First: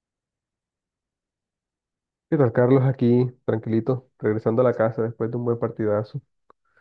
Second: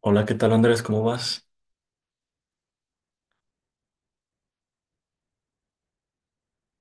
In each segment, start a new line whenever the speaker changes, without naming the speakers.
Hola, ¿qué tal Andrés? ¿Cómo vas?
¿Qué tal, Carlos? Aquí, tranquilito, regresando a la casa después de un buen partidazo.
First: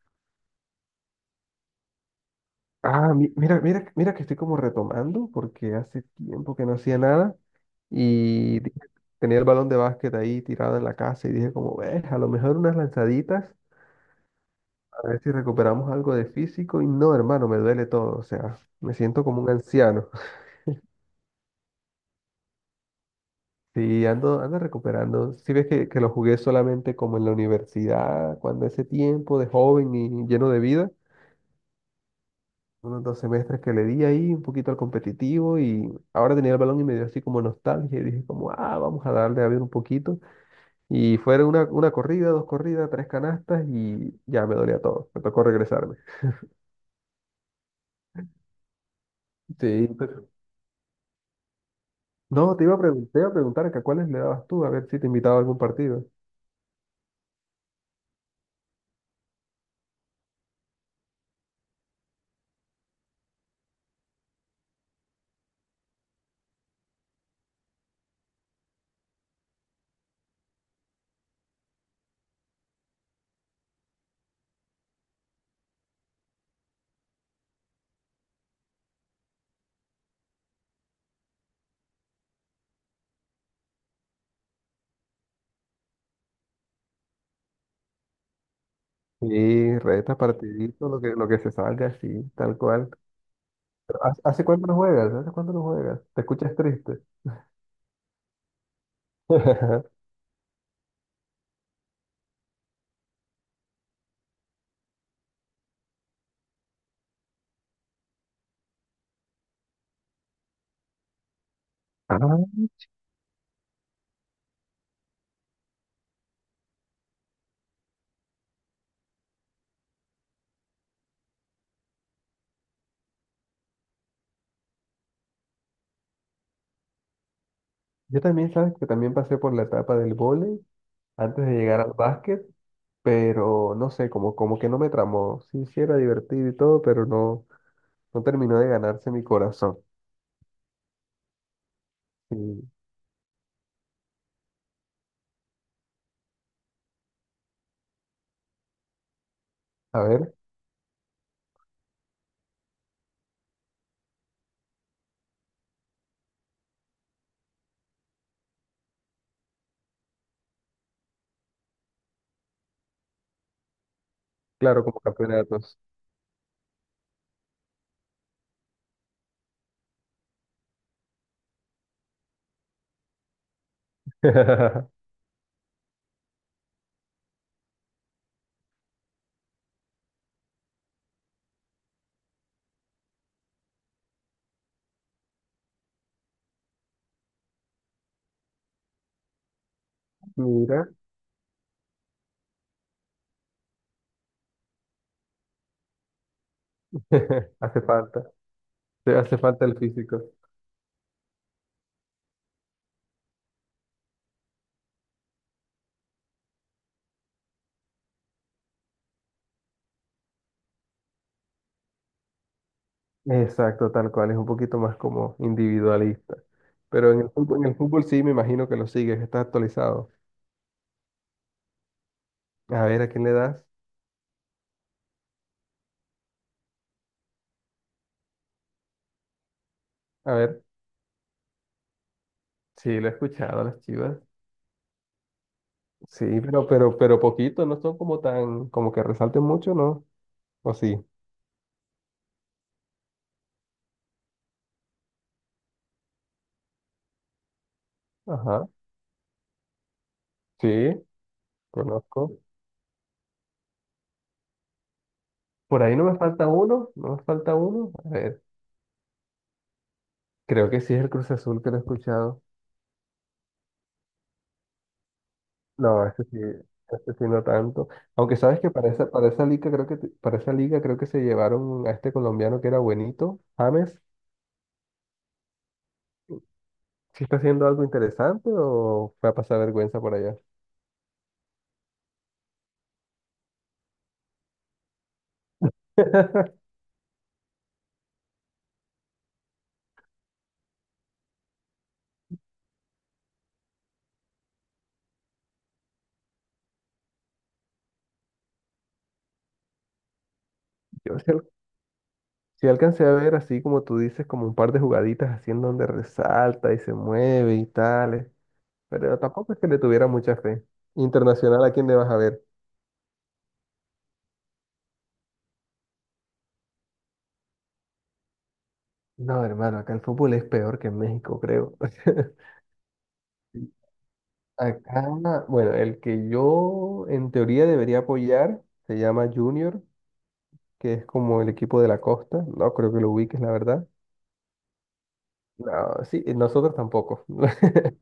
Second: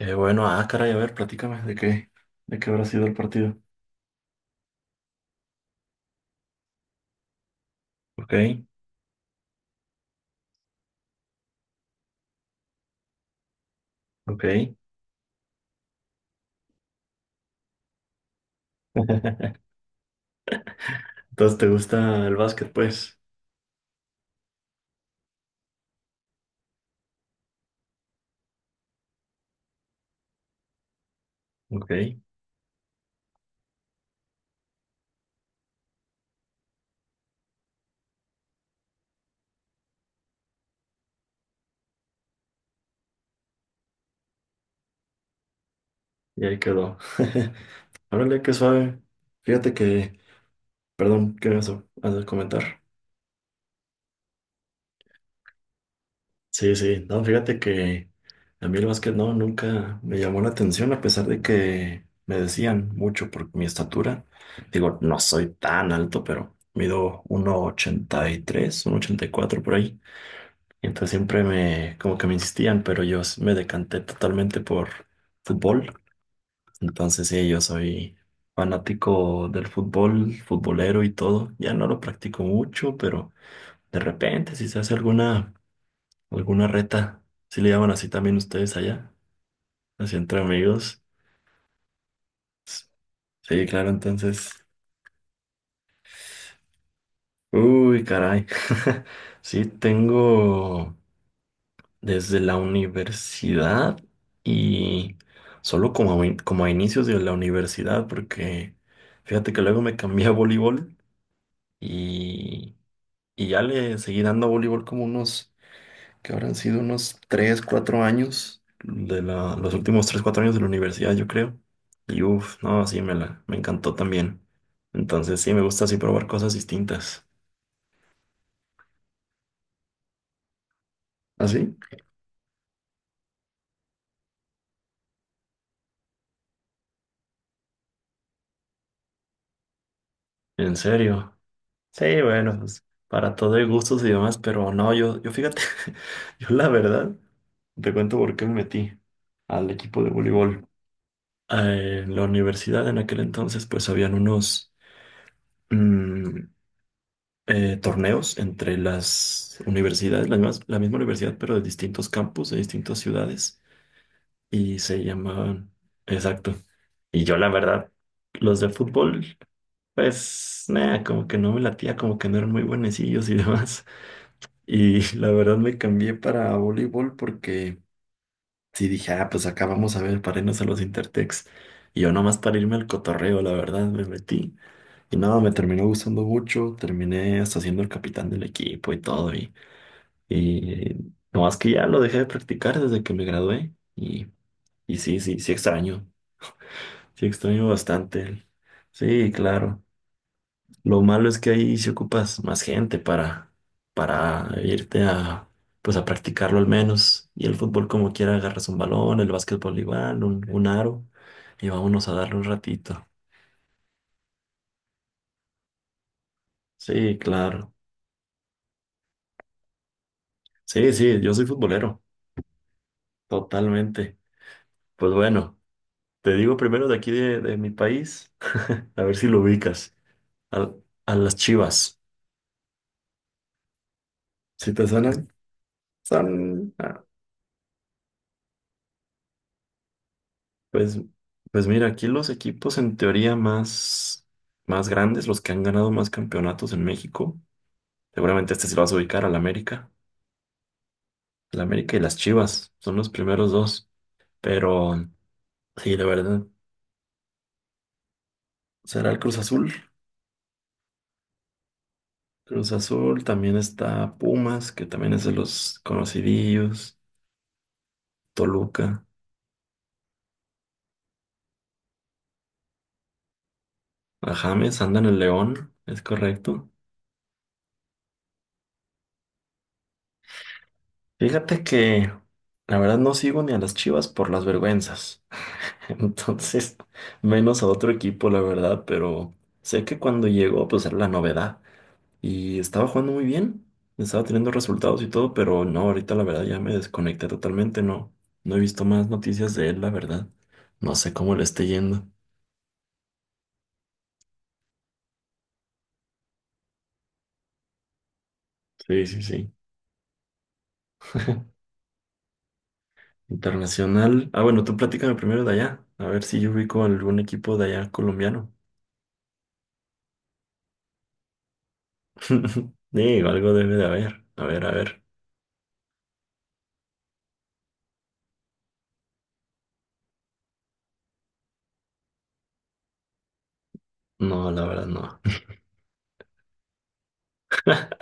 Bueno, ah, caray, a ver, platícame de qué habrá sido
Ah,
el partido.
mira, mira, mira que estoy como retomando porque hace tiempo que no hacía nada
Ok,
y di- tenía el balón de básquet ahí tirado en la casa y dije como, ves, a lo mejor unas lanzaditas,
ok.
a ver si recuperamos algo de físico y no, hermano, me duele todo, o sea, me siento como un anciano.
Entonces, ¿te gusta el básquet, pues?
Sí, ando recuperando. Si ves que lo jugué solamente como en la universidad, cuando ese tiempo de joven y lleno de vida.
Ok, y
Unos dos semestres que le di ahí un poquito al competitivo y ahora tenía el balón y me dio así como nostalgia y dije como, ah, vamos a darle a ver un poquito. Y fueron una corrida, dos corridas, tres canastas y ya me dolía todo. Me tocó regresarme.
ahí quedó. Órale, qué suave. Fíjate
Sí,
que,
pero-
perdón, ¿qué vas a
No, te iba a
comentar?
preguntar, te iba a preguntar que a cuáles le dabas tú, a ver si te invitaba a algún partido.
Sí, sí, no, fíjate que a mí el básquet no, nunca me llamó la atención, a pesar de que me decían mucho por mi estatura. Digo, no soy tan alto, pero mido uno ochenta y tres, uno ochenta y cuatro por ahí. Entonces siempre me, como que me insistían, pero yo me decanté totalmente por fútbol. Entonces sí, yo soy fanático del fútbol, futbolero y todo. Ya no lo practico mucho, pero de repente si se hace alguna reta, si le llaman así también ustedes allá,
Sí, retas,
así entre
partiditos, lo
amigos.
que, lo que se salga, sí, tal
S-
cual.
Sí, claro,
Pero, ¿hace
entonces...
cuánto no juegas? ¿Hace cuánto no juegas? ¿Te escuchas triste?
Uy, caray. Sí, tengo desde la universidad y solo como a inicios de la universidad, porque fíjate que luego me cambié a voleibol,
Ah,
y, y ya le seguí dando a voleibol como unos, que habrán sido unos 3 4 años, los últimos 3 4 años de la universidad, yo creo. Y uff, no, sí, me encantó también. Entonces sí, me gusta así probar cosas distintas.
yo también, sabes que también pasé por la etapa del vóley antes de
¿Así?
llegar al básquet, pero no sé, como que no me tramó. Sí, sí era divertido y todo, pero no, no terminó de ganarse mi corazón.
¿En serio? Sí,
Y
bueno, pues para todo hay gustos y demás, pero no, yo fíjate, yo la verdad, te cuento por qué me metí al
a
equipo de
ver,
voleibol. En la universidad en aquel entonces, pues habían unos mm, torneos entre las universidades, la misma universidad, pero de distintos campus, de distintas ciudades, y
claro, como
se llamaban...
campeonatos.
Exacto. Y yo la verdad, los de fútbol, pues, nada, como que no me latía, como que no eran muy buenecillos y demás. Y la verdad me cambié para voleibol porque sí dije, ah, pues acá vamos a ver para irnos a los Intertex. Y yo nomás para irme al cotorreo, la verdad, me metí. Y nada, me terminó gustando mucho, terminé hasta siendo el capitán del equipo y todo. Y,
Mira,
y nomás que ya lo dejé de practicar desde que me gradué. Y sí, sí, sí extraño
hace falta,
bastante.
te
Sí,
hace falta el
claro.
físico.
Lo malo es que ahí si ocupas más gente para irte a, pues a practicarlo al menos. Y el fútbol como quiera agarras un balón, el básquetbol igual, un aro, y vámonos a darle un ratito.
Exacto, tal cual, es un poquito más como individualista. Pero
Sí,
en
claro.
el fútbol sí me imagino que lo sigues, estás actualizado.
Sí, sí, yo soy futbolero,
A ver, ¿a quién le das?
totalmente. Pues bueno, te digo primero de aquí de mi país, a ver si lo ubicas.
A ver,
Al- a las Chivas.
sí, lo he escuchado a las Chivas.
¿Sí te suenan?
Sí, pero,
Son,
pero,
ah...
pero poquito, no son como tan, como que resalten mucho, ¿no? ¿O sí?
Pues, pues mira, aquí los equipos en teoría más grandes, los que han ganado más campeonatos en México, seguramente este
Ajá,
se lo vas a ubicar al América.
sí,
El América y las
conozco.
Chivas son los primeros dos, pero
Por
sí,
ahí
la
no me
verdad,
falta uno, no me falta uno. A ver,
será el Cruz Azul.
creo que sí es el Cruz Azul que lo he escuchado.
Cruz Azul, también está Pumas, que también es de los
No, este sí,
conocidillos,
este sí no tanto. Aunque sabes que para
Toluca,
esa, para esa liga creo que se llevaron a este colombiano que era buenito, James.
a James, anda en el León, es correcto.
¿Sí está haciendo algo interesante o fue a pasar vergüenza por allá?
Fíjate que la verdad no sigo ni a las Chivas por las vergüenzas. Entonces, menos a otro equipo, la verdad, pero sé que cuando llegó, pues era la novedad. Y estaba jugando muy bien, estaba teniendo resultados y todo, pero no, ahorita la verdad ya me desconecté totalmente, no, no he visto más noticias de él, la verdad. No sé
Yo sé
cómo le esté yendo.
Sí, alcancé a ver así como tú dices, como un par de jugaditas así en donde resalta y se mueve y tales,
Sí,
pero
sí, sí.
tampoco es que le tuviera mucha fe. Internacional, ¿a quién le vas a ver?
Internacional. Ah, bueno, tú platícame primero de allá, a ver si yo ubico algún equipo de allá colombiano.
No, hermano, acá el fútbol es peor que en México, creo.
Digo, algo debe de haber. A ver, a ver.
Acá, bueno, el que yo en teoría debería apoyar se llama Junior, que es como el equipo de la costa. No creo que lo ubiques, la verdad.
No, la verdad no.
No, sí, nosotros tampoco.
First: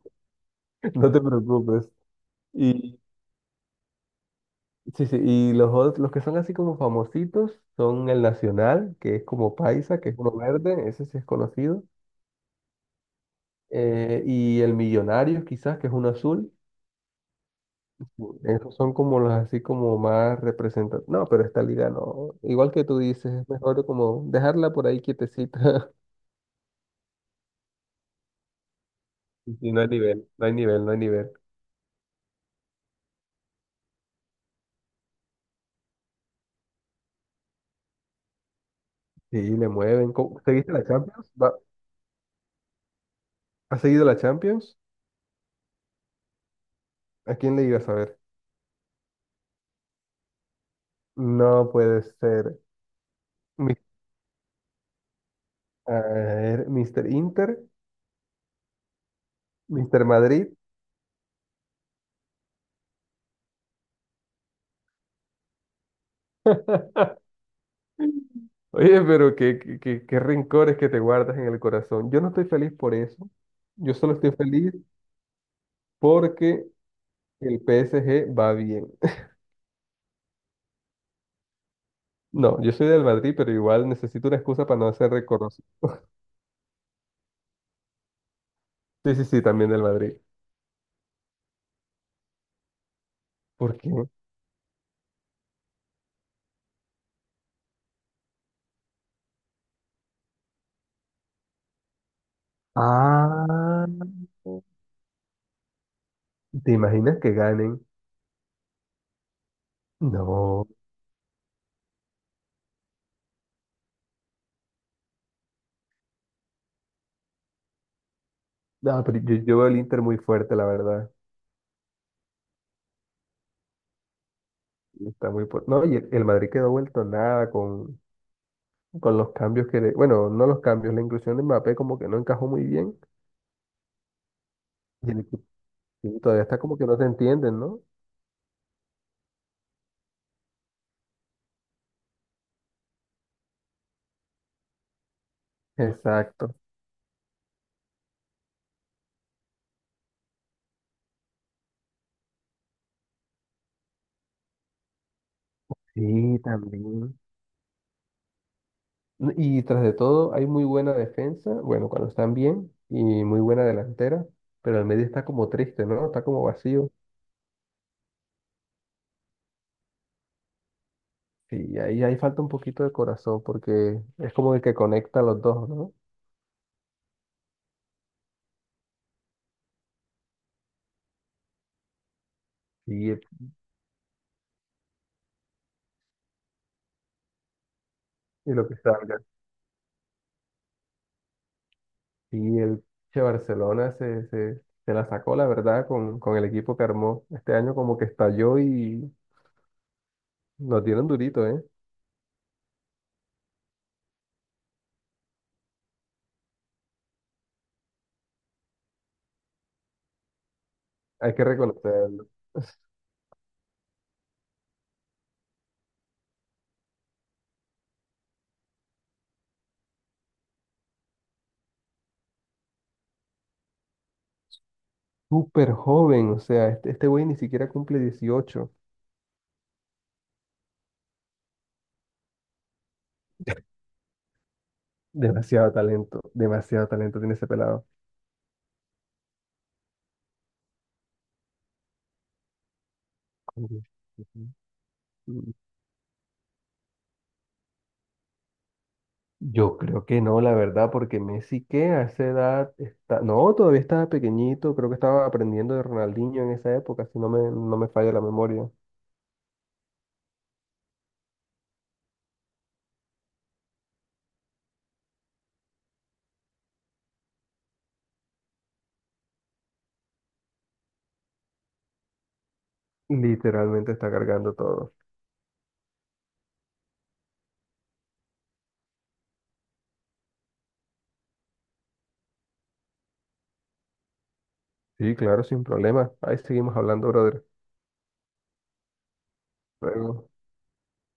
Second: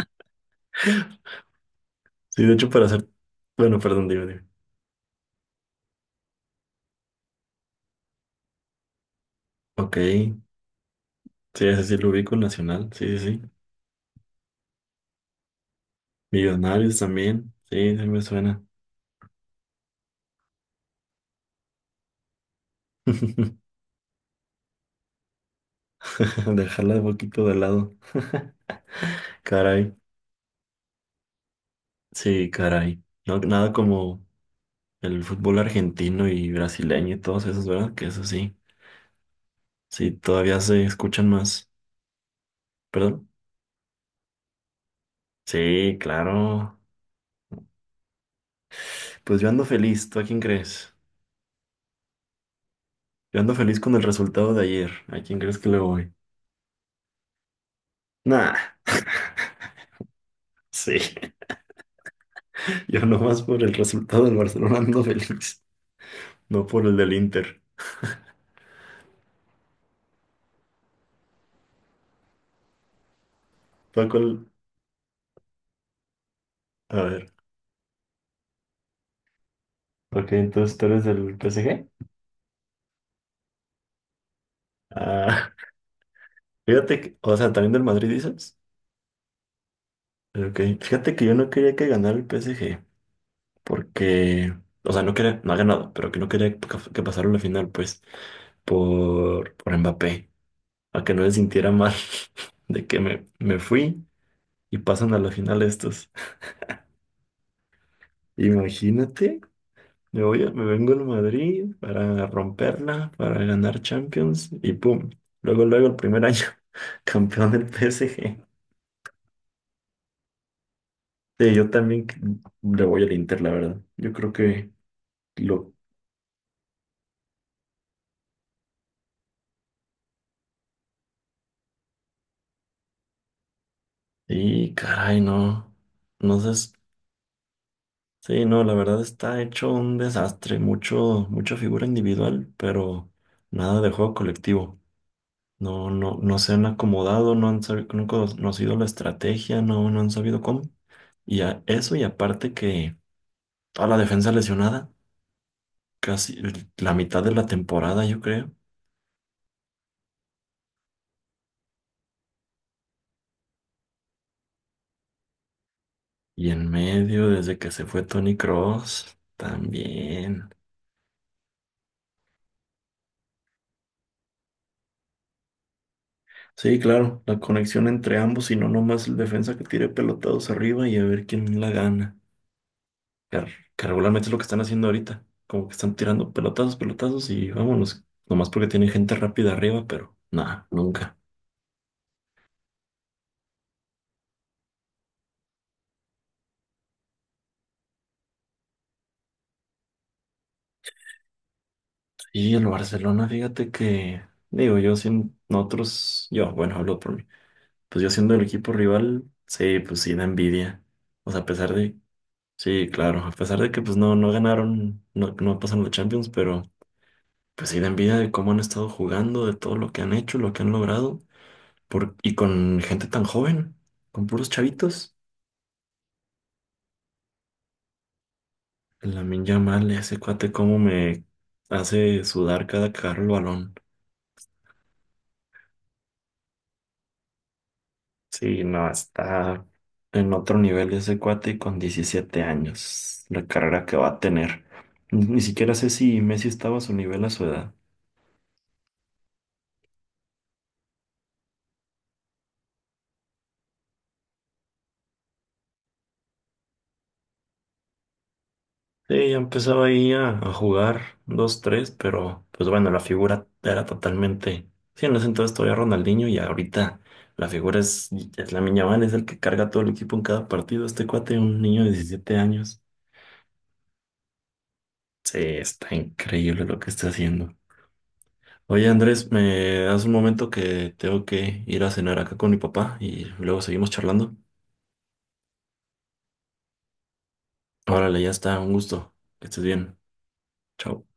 No te preocupes.
Sí, de hecho, para
y
hacer... Bueno, perdón, dime, dime.
Sí, sí, y los, los que son así como famositos son el Nacional, que es como
Ok.
paisa, que es uno verde, ese sí es
Sí, ese
conocido,
sí lo ubico, el Nacional, sí, sí, sí.
y el Millonario quizás, que es uno azul.
Millonarios también, sí, sí me suena.
Esos son como los así como más representativos. No, pero esta liga no. Igual que tú dices, es mejor como dejarla por ahí quietecita.
Dejarla un poquito de lado.
Y no hay
Caray,
nivel, no hay nivel, no hay nivel.
sí, caray. No, nada como el fútbol argentino y brasileño y todos esos, ¿verdad? Que eso sí,
Sí, le mueven.
sí, todavía
¿Seguiste la
se escuchan
Champions?
más. ¿Perdón?
¿Has seguido la Champions?
Sí, claro.
¿A quién le ibas a ver?
Pues yo ando feliz, ¿tú a quién crees?
No puede ser.
Yo ando
Mi-
feliz con el resultado de ayer. ¿A quién crees que le
A
voy?
ver, Mr. Inter.
Nah,
Mister Madrid.
sí, yo nomás por el resultado del Barcelona ando feliz. No por el del Inter.
Oye, pero qué rencores que te guardas en el corazón. Yo no estoy feliz por eso. Yo
¿Tú a
solo estoy
cuál?
feliz porque
A ver.
el PSG va bien.
Ok, entonces tú eres del PSG.
No, yo soy del Madrid, pero igual necesito una excusa para no hacer
Ah,
reconocido.
fíjate que, o sea, también del Madrid dices.
Sí, sí, sí, también del Madrid.
Ok, fíjate que yo no quería que ganara el PSG,
¿Por qué?
porque, o sea, no quería, no ha ganado, pero que no quería que pasara la final, pues, por Mbappé, a que no se sintiera mal de que me
Ah,
fui y pasan a la final estos.
¿te imaginas que ganen?
Imagínate. Me
No.
vengo al Madrid para romperla, para ganar Champions y pum. Luego, luego el primer año, campeón del PSG.
No, pero yo veo el Inter muy fuerte, la verdad.
Sí, yo también le voy al Inter, la verdad. Yo creo que lo...
No, y el Madrid quedó vuelto nada con los cambios que, bueno, no los cambios, la inclusión de Mbappé como que no encajó muy bien
Y
y el
caray,
equipo
no. No
todavía
sé.
está como que no se entienden, ¿no?
Sí, no, la verdad está hecho un desastre. Mucha figura individual, pero nada de juego colectivo. No, no, no se
Exacto.
han acomodado, no han sabido, no han conocido la estrategia, no, no han sabido cómo. Y a eso, y aparte que toda la defensa lesionada, casi
Sí,
la
también.
mitad de la temporada, yo creo.
Y tras de todo, hay muy buena defensa, bueno, cuando están bien, y muy buena delantera, pero el medio está como triste, ¿no? Está como
Y en
vacío.
medio, desde que se fue Tony Cross también.
Sí, ahí falta un poquito de corazón porque es como el que conecta a los dos, ¿no?
Sí, claro, la conexión entre ambos y no nomás el defensa que tire pelotados arriba y a ver quién la gana.
Sí,
Car- Que, regularmente es lo que están haciendo ahorita. Como que están tirando pelotazos, pelotazos y vámonos. Nomás
y
porque
lo que
tienen gente
salga.
rápida arriba, pero nada, nunca.
Y el che, Barcelona se la sacó, la verdad, con el equipo que armó. Este año como que estalló y nos dieron durito, ¿eh?
Y el Barcelona, fíjate que, digo, yo sin nosotros, yo, bueno, hablo por mí. Pues yo siendo el equipo rival, sí, pues sí da envidia. O
Hay
sea,
que
a pesar de,
reconocerlo. Es
sí, claro, a pesar de que pues no, no ganaron, no, no pasaron la Champions, pero pues sí da envidia de cómo han estado jugando, de todo lo que han hecho, lo que han logrado, por, y con gente tan joven, con puros chavitos.
Súper joven, o sea, este güey ni siquiera cumple 18.
Lamine Yamal, ese cuate, cómo me hace sudar cada que agarra el balón.
Demasiado talento tiene ese pelado.
Sí, no, está en otro nivel ese cuate y con 17 años, la
Ujú.
carrera que va a tener. Ni
Mm,
siquiera sé si Messi estaba a su nivel a su edad.
Yo creo que no, la verdad, porque Messi que a esa edad está, no, todavía estaba pequeñito, creo que estaba aprendiendo de Ronaldinho en esa época, si no me falla la memoria.
Sí, ya empezaba ahí a jugar dos, tres, pero pues bueno, la figura era totalmente... Sí, en ese entonces todavía Ronaldinho y ahorita la figura es Lamine Yamal, es el que carga todo el equipo en cada partido. Este cuate, un niño de 17 años.
Literalmente está cargando todo.
Sí, está increíble lo que está haciendo. Oye Andrés, me hace un momento que tengo que ir a cenar acá con mi papá y luego seguimos charlando.
Sí, claro, sin problema. Ahí seguimos hablando, brother.
Órale, ya está, un gusto. Que estés bien.
Luego.
Chao.